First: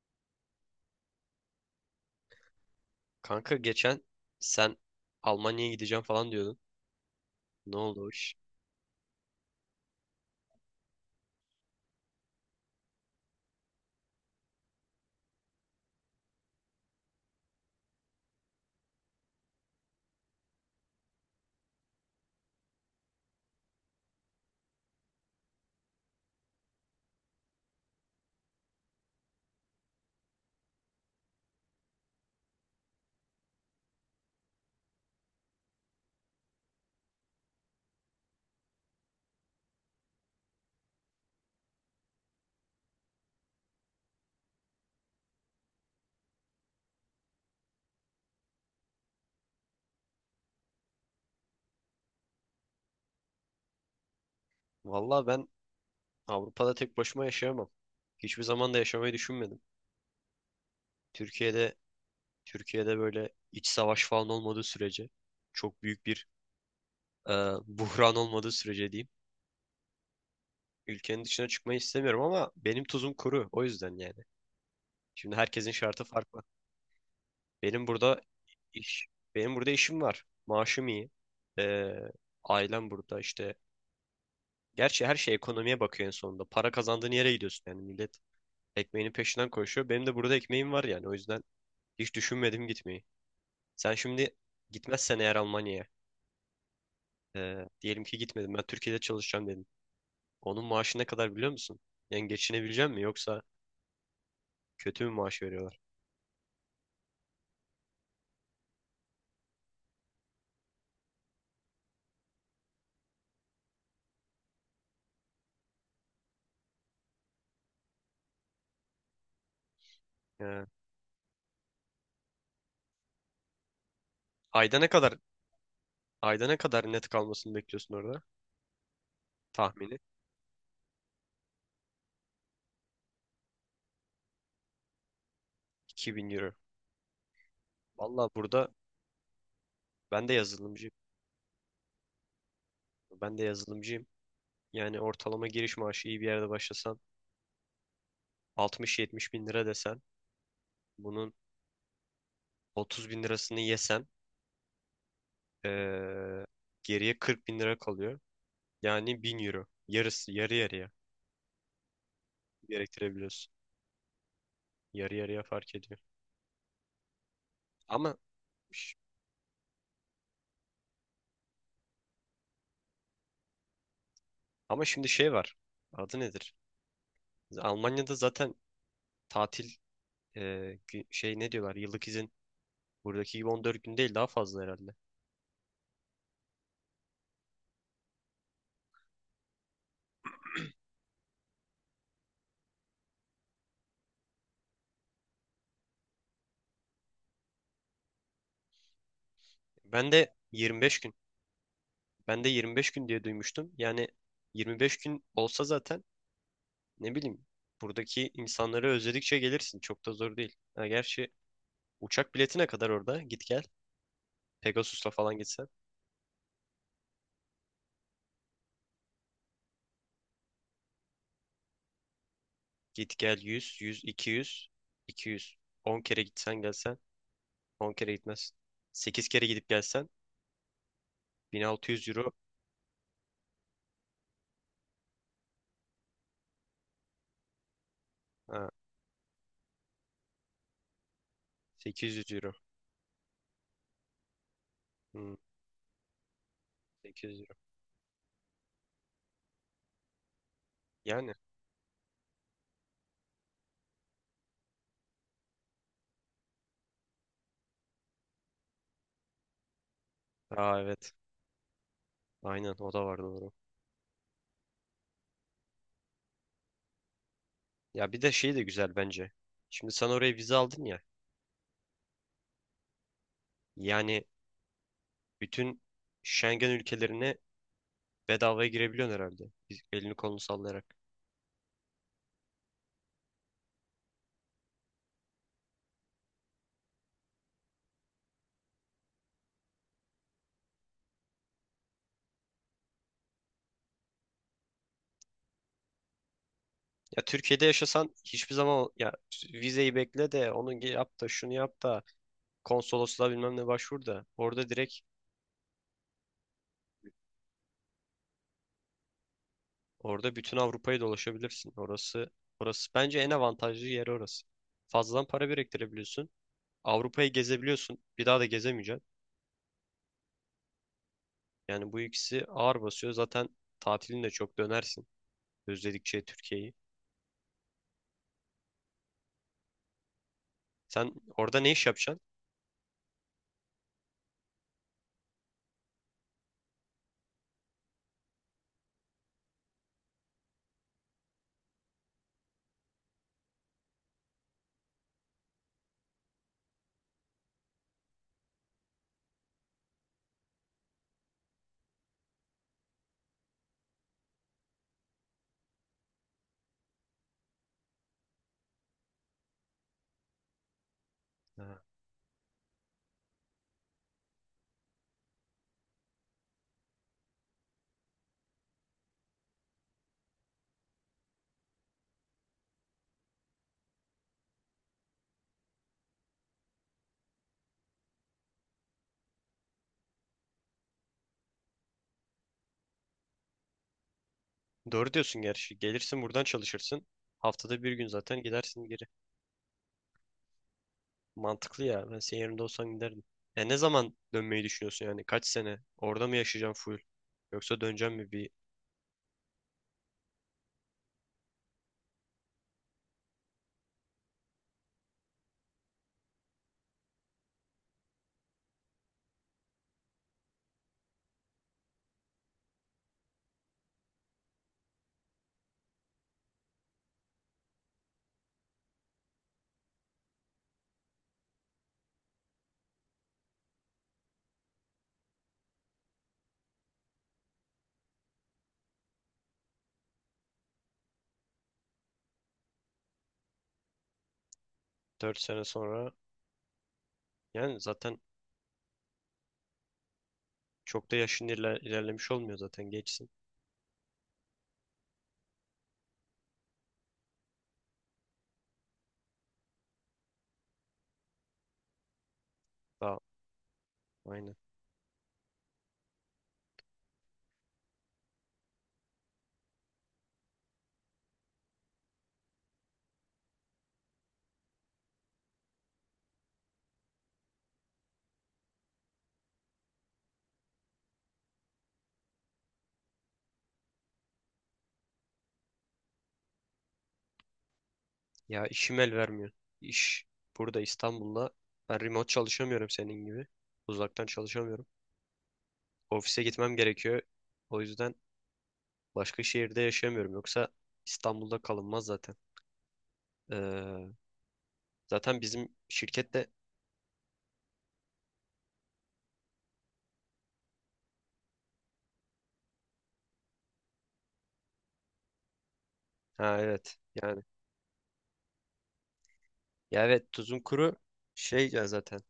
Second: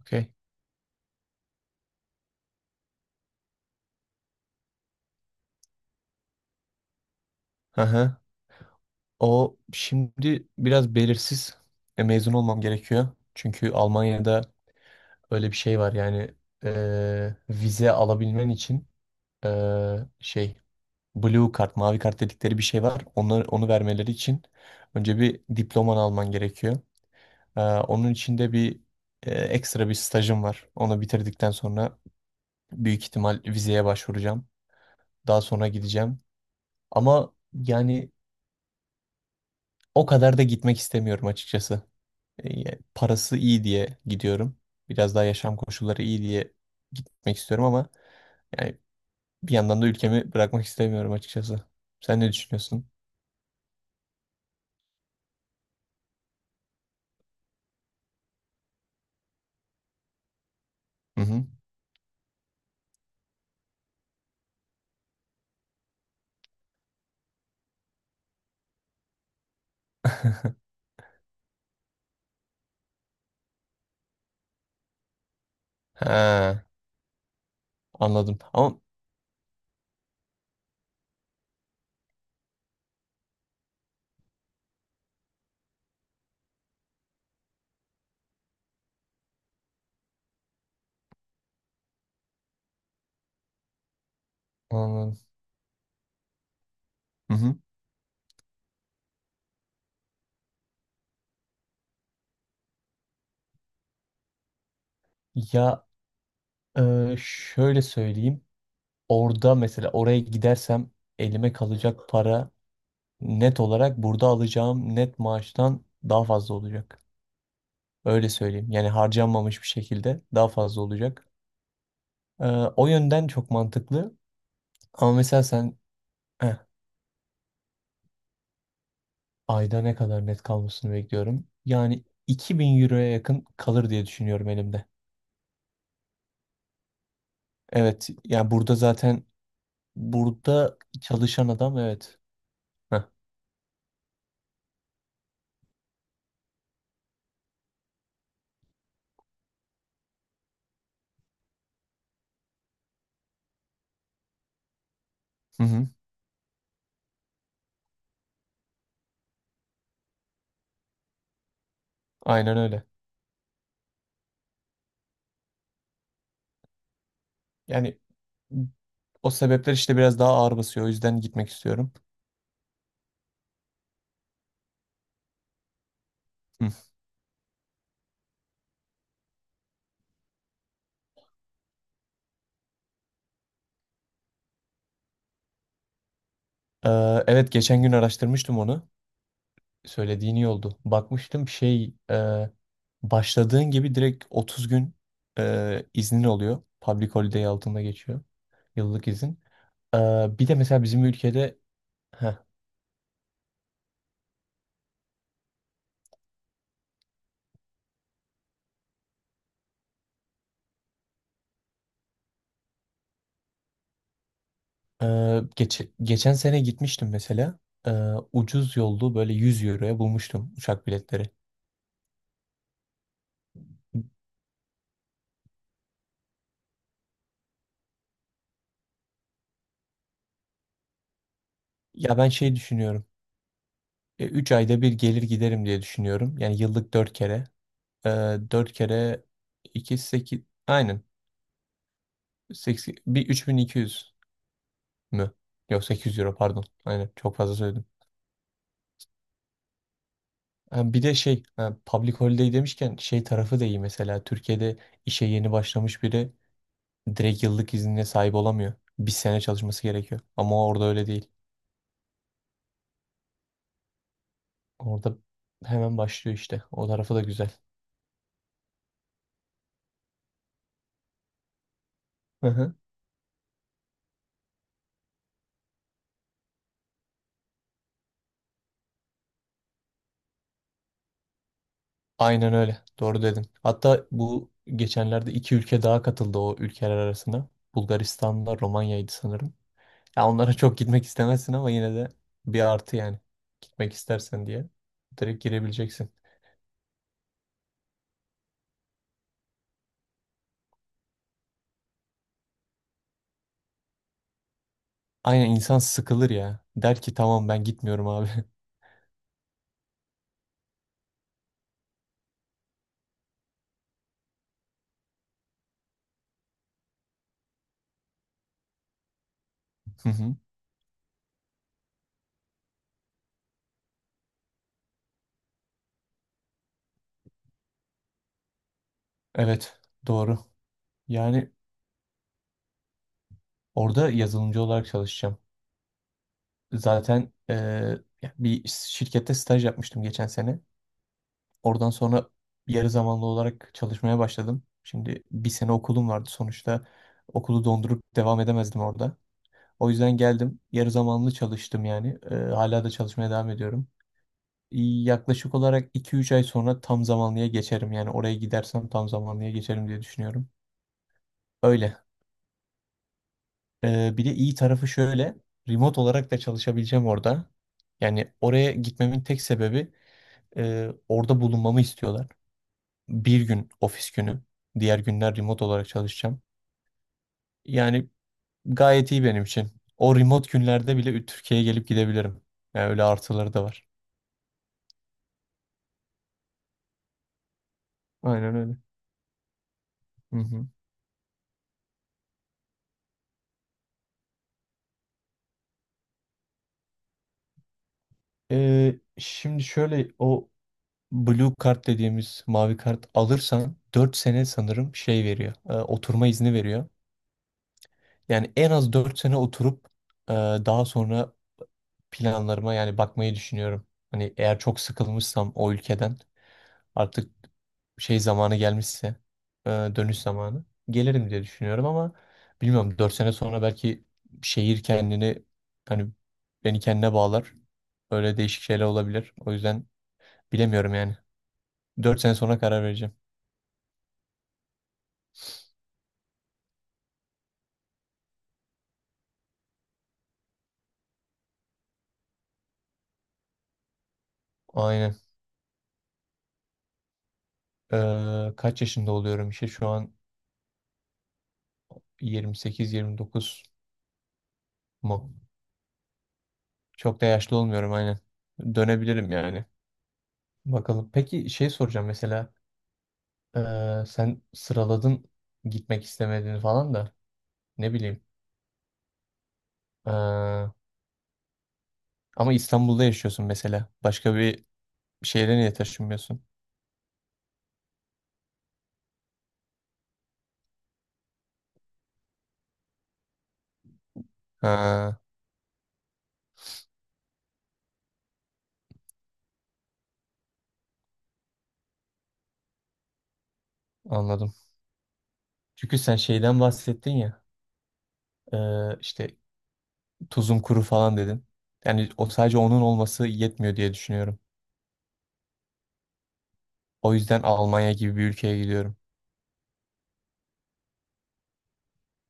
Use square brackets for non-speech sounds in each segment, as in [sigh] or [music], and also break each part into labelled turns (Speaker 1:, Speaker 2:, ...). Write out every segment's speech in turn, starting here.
Speaker 1: Okey.
Speaker 2: Kanka geçen sen Almanya'ya gideceğim falan diyordun. Ne oldu o
Speaker 1: Aha.
Speaker 2: iş?
Speaker 1: O şimdi biraz belirsiz. Mezun olmam gerekiyor. Çünkü Almanya'da öyle bir şey var yani vize alabilmen için e, şey blue kart, mavi kart dedikleri bir şey var. Onu vermeleri için önce bir diploman alman gerekiyor. Onun için de bir ekstra bir stajım var. Onu bitirdikten sonra büyük ihtimal vizeye başvuracağım. Daha sonra gideceğim. Ama yani o kadar da gitmek istemiyorum açıkçası. Parası iyi diye gidiyorum. Biraz daha yaşam koşulları iyi diye gitmek istiyorum ama yani bir yandan da ülkemi bırakmak istemiyorum açıkçası. Sen ne düşünüyorsun?
Speaker 2: Valla ben Avrupa'da tek başıma yaşayamam. Hiçbir zaman da yaşamayı düşünmedim.
Speaker 1: Hı hı.
Speaker 2: Türkiye'de Türkiye'de böyle iç savaş falan olmadığı sürece çok büyük bir e, [laughs] buhran olmadığı sürece diyeyim.
Speaker 1: [laughs]
Speaker 2: Ülkenin dışına çıkmayı istemiyorum ama benim tuzum kuru, o yüzden yani. Şimdi herkesin şartı farklı.
Speaker 1: Ha,
Speaker 2: Benim burada
Speaker 1: anladım. Ama
Speaker 2: iş benim burada işim var. Maaşım iyi. E, ailem burada işte. Gerçi her şey ekonomiye bakıyor en sonunda. Para kazandığın yere gidiyorsun yani, millet ekmeğinin peşinden koşuyor. Benim de burada ekmeğim var yani, o yüzden hiç düşünmedim gitmeyi. Sen şimdi
Speaker 1: anladım.
Speaker 2: gitmezsen eğer Almanya'ya,
Speaker 1: Hı hı.
Speaker 2: diyelim ki gitmedim, ben Türkiye'de çalışacağım dedim. Onun maaşı ne kadar biliyor musun? Yani geçinebilecek mi yoksa kötü mü maaş veriyorlar?
Speaker 1: Ya şöyle söyleyeyim. Orada mesela oraya gidersem elime kalacak para net olarak burada alacağım net maaştan daha fazla olacak. Öyle söyleyeyim. Yani harcanmamış bir şekilde daha
Speaker 2: E,
Speaker 1: fazla olacak. Ee, O yönden çok mantıklı.
Speaker 2: ayda ne
Speaker 1: Ama
Speaker 2: kadar
Speaker 1: mesela sen
Speaker 2: ayda
Speaker 1: eh,
Speaker 2: ne kadar net kalmasını bekliyorsun orada?
Speaker 1: ayda ne
Speaker 2: Tahmini
Speaker 1: kadar net kalmasını bekliyorum. Yani 2000 euroya yakın kalır diye düşünüyorum elimde.
Speaker 2: 2.000 euro.
Speaker 1: Evet,
Speaker 2: Valla
Speaker 1: yani
Speaker 2: burada
Speaker 1: burada zaten
Speaker 2: ben de
Speaker 1: burada
Speaker 2: yazılımcıyım.
Speaker 1: çalışan adam evet. Heh.
Speaker 2: Ben de yazılımcıyım. Yani ortalama giriş maaşı iyi bir yerde başlasan 60-70 bin lira desen, bunun 30 bin lirasını yesem,
Speaker 1: Hı hı,
Speaker 2: eee, geriye 40 bin lira kalıyor. Yani 1.000 euro. Yarısı, yarı yarıya
Speaker 1: aynen öyle.
Speaker 2: gerektirebiliyorsun. Yarı yarıya fark ediyor.
Speaker 1: Yani
Speaker 2: Ama ş-
Speaker 1: o sebepler işte biraz daha ağır basıyor. O yüzden gitmek istiyorum.
Speaker 2: ama şimdi şey var. Adı nedir?
Speaker 1: Hı.
Speaker 2: Almanya'da zaten tatil, şey, ne diyorlar, yıllık izin buradaki gibi 14 gün değil, daha fazla herhalde.
Speaker 1: Evet, geçen gün araştırmıştım onu. Söylediğin iyi oldu. Bakmıştım şey başladığın gibi direkt 30 gün iznin oluyor. Public holiday altında geçiyor. Yıllık izin.
Speaker 2: Ben de
Speaker 1: Bir de mesela
Speaker 2: 25
Speaker 1: bizim
Speaker 2: gün.
Speaker 1: ülkede. Heh.
Speaker 2: Ben de 25 gün diye duymuştum. Yani 25 gün olsa zaten, ne bileyim, buradaki insanları özledikçe gelirsin. Çok da zor değil. Ha, gerçi uçak biletine kadar orada git gel. Pegasus'la falan gitsen.
Speaker 1: Geçen sene gitmiştim mesela. Ucuz yollu böyle 100 euroya bulmuştum uçak biletleri.
Speaker 2: Git gel 100, 100, 200, 200. 10 kere gitsen gelsen 10 kere gitmez. 8 kere gidip gelsen 1600
Speaker 1: Ya ben
Speaker 2: euro.
Speaker 1: şey düşünüyorum. 3 ayda bir gelir giderim diye düşünüyorum. Yani yıllık 4 kere. Ee,
Speaker 2: Ha,
Speaker 1: 4 kere 2 8 aynen
Speaker 2: 800 euro.
Speaker 1: 80 bir 3200
Speaker 2: Hmm,
Speaker 1: mü? Yok 800 euro pardon. Aynen çok
Speaker 2: 800
Speaker 1: fazla
Speaker 2: euro.
Speaker 1: söyledim. Ha, bir de
Speaker 2: Yani.
Speaker 1: şey public holiday demişken şey tarafı da iyi mesela Türkiye'de işe yeni başlamış biri direkt yıllık iznine sahip olamıyor. Bir sene çalışması gerekiyor. Ama
Speaker 2: Aa
Speaker 1: orada öyle
Speaker 2: evet.
Speaker 1: değil.
Speaker 2: Aynen, o da var doğru.
Speaker 1: Orada hemen başlıyor işte. O tarafı da güzel.
Speaker 2: Ya bir de şey de güzel bence. Şimdi sen oraya vize aldın ya.
Speaker 1: Hı hı.
Speaker 2: Yani bütün Schengen ülkelerine bedavaya girebiliyorsun herhalde. Elini kolunu sallayarak.
Speaker 1: Aynen öyle. Doğru dedin. Hatta bu geçenlerde iki ülke daha katıldı o ülkeler arasına. Bulgaristan'la Romanya'ydı sanırım. Ya onlara çok gitmek istemezsin ama yine de bir artı yani. Gitmek istersen diye direkt girebileceksin.
Speaker 2: Ya Türkiye'de yaşasan hiçbir zaman ya vizeyi bekle, de onu yap, da şunu yap, da konsolosluğa bilmem ne başvur, da orada direkt
Speaker 1: Aynen insan sıkılır ya. Der ki tamam ben gitmiyorum abi. [laughs]
Speaker 2: orada bütün Avrupa'yı dolaşabilirsin. Orası bence en avantajlı yer, orası. Fazladan para biriktirebiliyorsun. Avrupa'yı gezebiliyorsun. Bir daha da gezemeyeceksin.
Speaker 1: Hı hı.
Speaker 2: Yani bu ikisi ağır basıyor. Zaten tatilin de çok dönersin. Özledikçe Türkiye'yi.
Speaker 1: Evet, doğru.
Speaker 2: Sen
Speaker 1: Yani
Speaker 2: orada ne iş yapacaksın?
Speaker 1: orada yazılımcı olarak çalışacağım. Zaten ya bir şirkette staj yapmıştım geçen sene. Oradan sonra yarı zamanlı olarak çalışmaya başladım. Şimdi bir sene okulum vardı sonuçta. Okulu dondurup devam edemezdim orada. O yüzden geldim. Yarı zamanlı çalıştım yani. Hala da çalışmaya devam ediyorum. Yaklaşık olarak 2-3 ay sonra tam zamanlıya geçerim. Yani oraya gidersem tam zamanlıya geçerim diye düşünüyorum.
Speaker 2: Ha.
Speaker 1: Öyle. Bir de iyi tarafı şöyle. Remote olarak da çalışabileceğim orada. Yani oraya gitmemin tek sebebi orada bulunmamı istiyorlar. Bir gün ofis günü. Diğer günler remote olarak çalışacağım. Yani gayet iyi benim için. O remote günlerde bile Türkiye'ye gelip gidebilirim. Yani öyle artıları da var.
Speaker 2: Doğru diyorsun gerçi. Gelirsin buradan, çalışırsın. Haftada bir gün zaten
Speaker 1: Aynen öyle.
Speaker 2: gidersin.
Speaker 1: Hı hı.
Speaker 2: Mantıklı ya. Ben senin yerinde olsam giderdim. Ya ne zaman dönmeyi düşünüyorsun yani? Kaç sene? Orada mı yaşayacağım full? Yoksa döneceğim mi bir
Speaker 1: Şimdi şöyle o Blue kart dediğimiz mavi kart alırsan 4 sene sanırım şey veriyor. Oturma izni veriyor. Yani en az 4 sene oturup daha sonra planlarıma yani bakmayı düşünüyorum. Hani eğer çok sıkılmışsam o ülkeden artık şey zamanı gelmişse dönüş zamanı gelirim diye düşünüyorum ama bilmiyorum 4 sene sonra belki şehir kendini hani beni kendine bağlar. Öyle değişik şeyler olabilir. O yüzden bilemiyorum yani. Dört sene sonra karar vereceğim.
Speaker 2: dört sene sonra? Yani zaten çok da yaşın ilerlemiş olmuyor zaten, geçsin.
Speaker 1: Aynen. Kaç yaşında oluyorum işte şu an
Speaker 2: Daha,
Speaker 1: 28-29
Speaker 2: aynen.
Speaker 1: mu? Çok da yaşlı olmuyorum aynen. Dönebilirim yani. Bakalım. Peki şey soracağım mesela sen sıraladın gitmek istemediğini falan da ne bileyim. Ee, Ama İstanbul'da yaşıyorsun mesela. Başka bir şehre niye taşınmıyorsun?
Speaker 2: Ya işim el vermiyor. İş burada, İstanbul'da. Ben remote çalışamıyorum senin gibi. Uzaktan çalışamıyorum.
Speaker 1: Ha,
Speaker 2: Ofise gitmem gerekiyor. O yüzden başka şehirde yaşayamıyorum. Yoksa İstanbul'da kalınmaz zaten. Ee,
Speaker 1: anladım.
Speaker 2: zaten bizim
Speaker 1: Çünkü sen
Speaker 2: şirkette,
Speaker 1: şeyden bahsettin ya işte tuzum kuru falan dedin. Yani o sadece onun olması yetmiyor diye düşünüyorum.
Speaker 2: ha evet.
Speaker 1: O
Speaker 2: Yani,
Speaker 1: yüzden Almanya gibi bir ülkeye gidiyorum.
Speaker 2: ya evet tuzun kuru. Şey ya, zaten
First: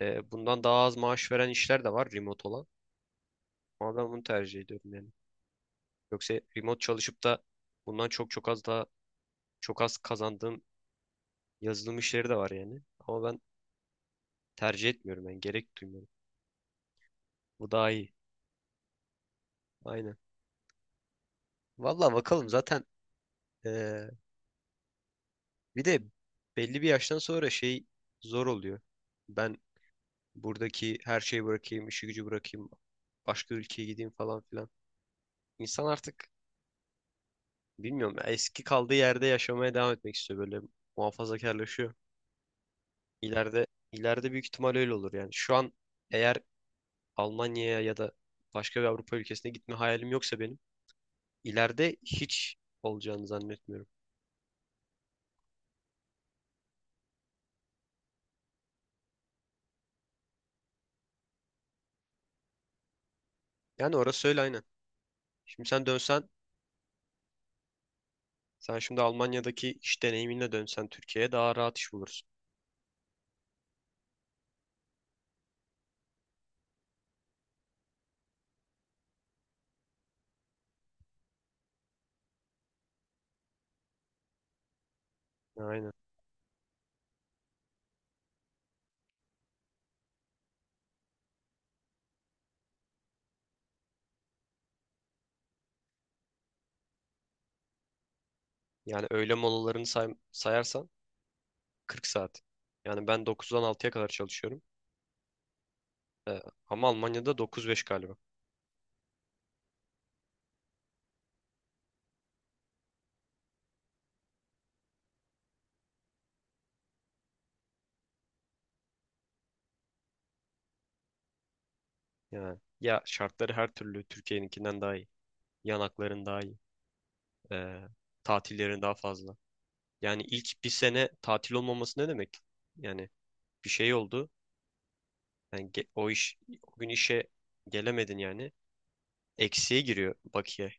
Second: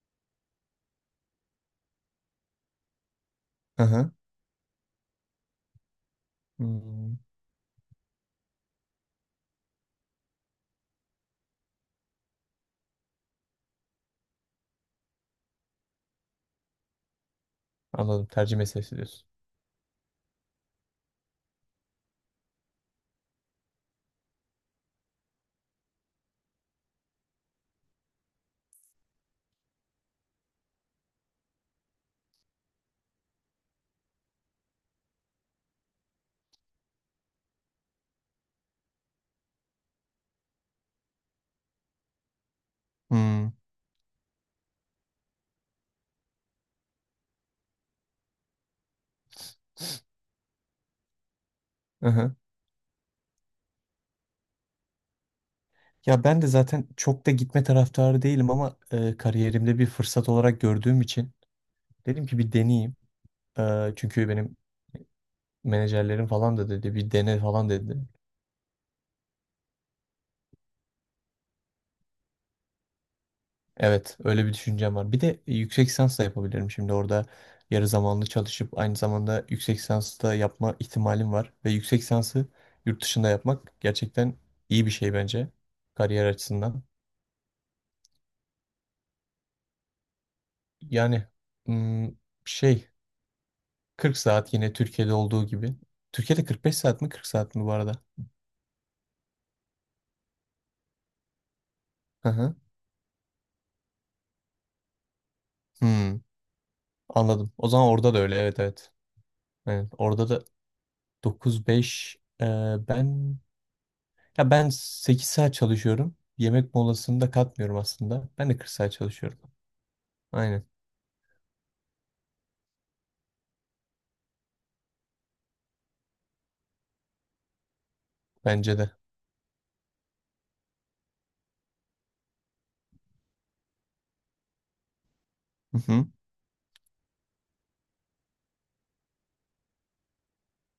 Speaker 2: bundan daha az maaş veren işler de var, remote olan.
Speaker 1: Hı
Speaker 2: Ama ben
Speaker 1: hı.
Speaker 2: bunu tercih ediyorum yani. Yoksa remote
Speaker 1: Hmm,
Speaker 2: çalışıp da bundan çok az kazandığım yazılım işleri de var yani. Ama ben tercih etmiyorum yani, gerek duymuyorum. Bu daha iyi.
Speaker 1: anladım. Tercih meselesi diyorsun.
Speaker 2: Aynen. Valla bakalım zaten, e, bir de belli bir yaştan sonra şey zor oluyor. Ben buradaki her şeyi bırakayım, işi gücü bırakayım, başka ülkeye gideyim falan filan. İnsan artık, bilmiyorum ya, eski kaldığı yerde yaşamaya devam etmek istiyor, böyle muhafazakarlaşıyor.
Speaker 1: Hmm.
Speaker 2: İleride ileride büyük ihtimal öyle olur yani. Şu an eğer Almanya'ya ya da başka bir Avrupa ülkesine gitme hayalim yoksa benim, ileride
Speaker 1: Hı hı.
Speaker 2: hiç olacağını zannetmiyorum.
Speaker 1: Ya ben de zaten çok da gitme taraftarı değilim ama kariyerimde bir fırsat olarak gördüğüm için dedim ki bir deneyeyim.
Speaker 2: Yani orası
Speaker 1: Çünkü
Speaker 2: öyle,
Speaker 1: benim
Speaker 2: aynen. Şimdi sen
Speaker 1: menajerlerim
Speaker 2: dönsen
Speaker 1: falan da dedi bir dene falan dedi.
Speaker 2: sen şimdi Almanya'daki iş deneyiminle dönsen Türkiye'ye daha rahat iş bulursun.
Speaker 1: Evet, öyle bir düşüncem var. Bir de yüksek lisans da yapabilirim şimdi orada yarı zamanlı çalışıp aynı zamanda yüksek lisans da yapma ihtimalim var ve yüksek lisansı yurt dışında yapmak gerçekten iyi bir şey bence
Speaker 2: Aynen.
Speaker 1: kariyer açısından. Yani hmm, şey 40 saat yine Türkiye'de olduğu gibi. Türkiye'de 45 saat mi 40 saat mi bu arada?
Speaker 2: Yani öğle molalarını sayarsan 40
Speaker 1: Hı
Speaker 2: saat.
Speaker 1: hı.
Speaker 2: Yani ben 9'dan 6'ya kadar çalışıyorum.
Speaker 1: Hmm,
Speaker 2: Ee, ama Almanya'da
Speaker 1: anladım. O
Speaker 2: 9-5
Speaker 1: zaman orada
Speaker 2: galiba.
Speaker 1: da öyle. Evet, evet. Evet, orada da 9-5 e, ben Ya ben 8 saat çalışıyorum. Yemek molasını da katmıyorum aslında. Ben de 40 saat çalışıyorum. Aynen.
Speaker 2: Yani ya, şartları her türlü Türkiye'ninkinden daha iyi. Yanakların daha iyi. Ee,
Speaker 1: Bence
Speaker 2: tatillerin
Speaker 1: de.
Speaker 2: daha fazla. Yani ilk bir sene tatil olmaması ne demek? Yani bir şey oldu. Yani
Speaker 1: Hı hı.
Speaker 2: o iş, o gün işe gelemedin yani. Eksiye giriyor bakiye.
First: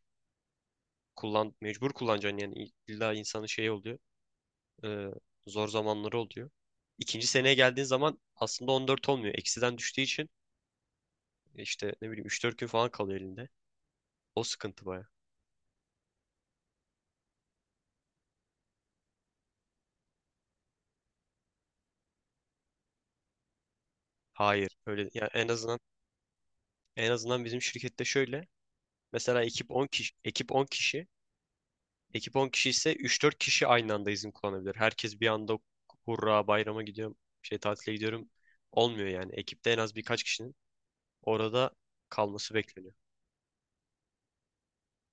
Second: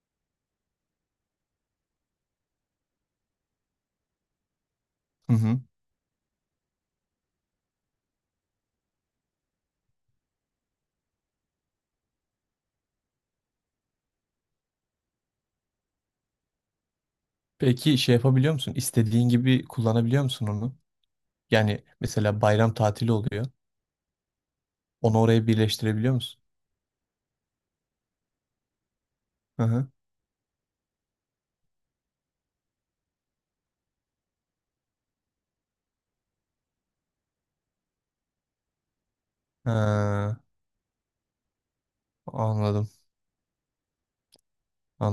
Speaker 2: Kullan, mecbur kullanacaksın yani. İlla insanın şeyi oluyor. Ee,
Speaker 1: Hı hı.
Speaker 2: zor zamanları oluyor. İkinci seneye geldiğin zaman aslında 14 olmuyor. Eksiden düştüğü için işte ne bileyim 3-4 gün falan kalıyor elinde. O sıkıntı baya.
Speaker 1: Peki şey yapabiliyor musun? İstediğin gibi kullanabiliyor musun onu? Yani mesela bayram tatili oluyor.
Speaker 2: Hayır. Öyle
Speaker 1: Onu
Speaker 2: ya, en
Speaker 1: oraya
Speaker 2: azından
Speaker 1: birleştirebiliyor musun?
Speaker 2: En azından bizim şirkette şöyle. Mesela
Speaker 1: Hı
Speaker 2: ekip 10
Speaker 1: hı.
Speaker 2: kişi, ekip 10 kişi, ekip 10 kişi ise 3-4 kişi aynı anda izin kullanabilir. Herkes bir anda hurra bayrama gidiyorum, şey tatile gidiyorum olmuyor yani. Ekipte en az birkaç
Speaker 1: Ha,
Speaker 2: kişinin orada kalması
Speaker 1: anladım.
Speaker 2: bekleniyor.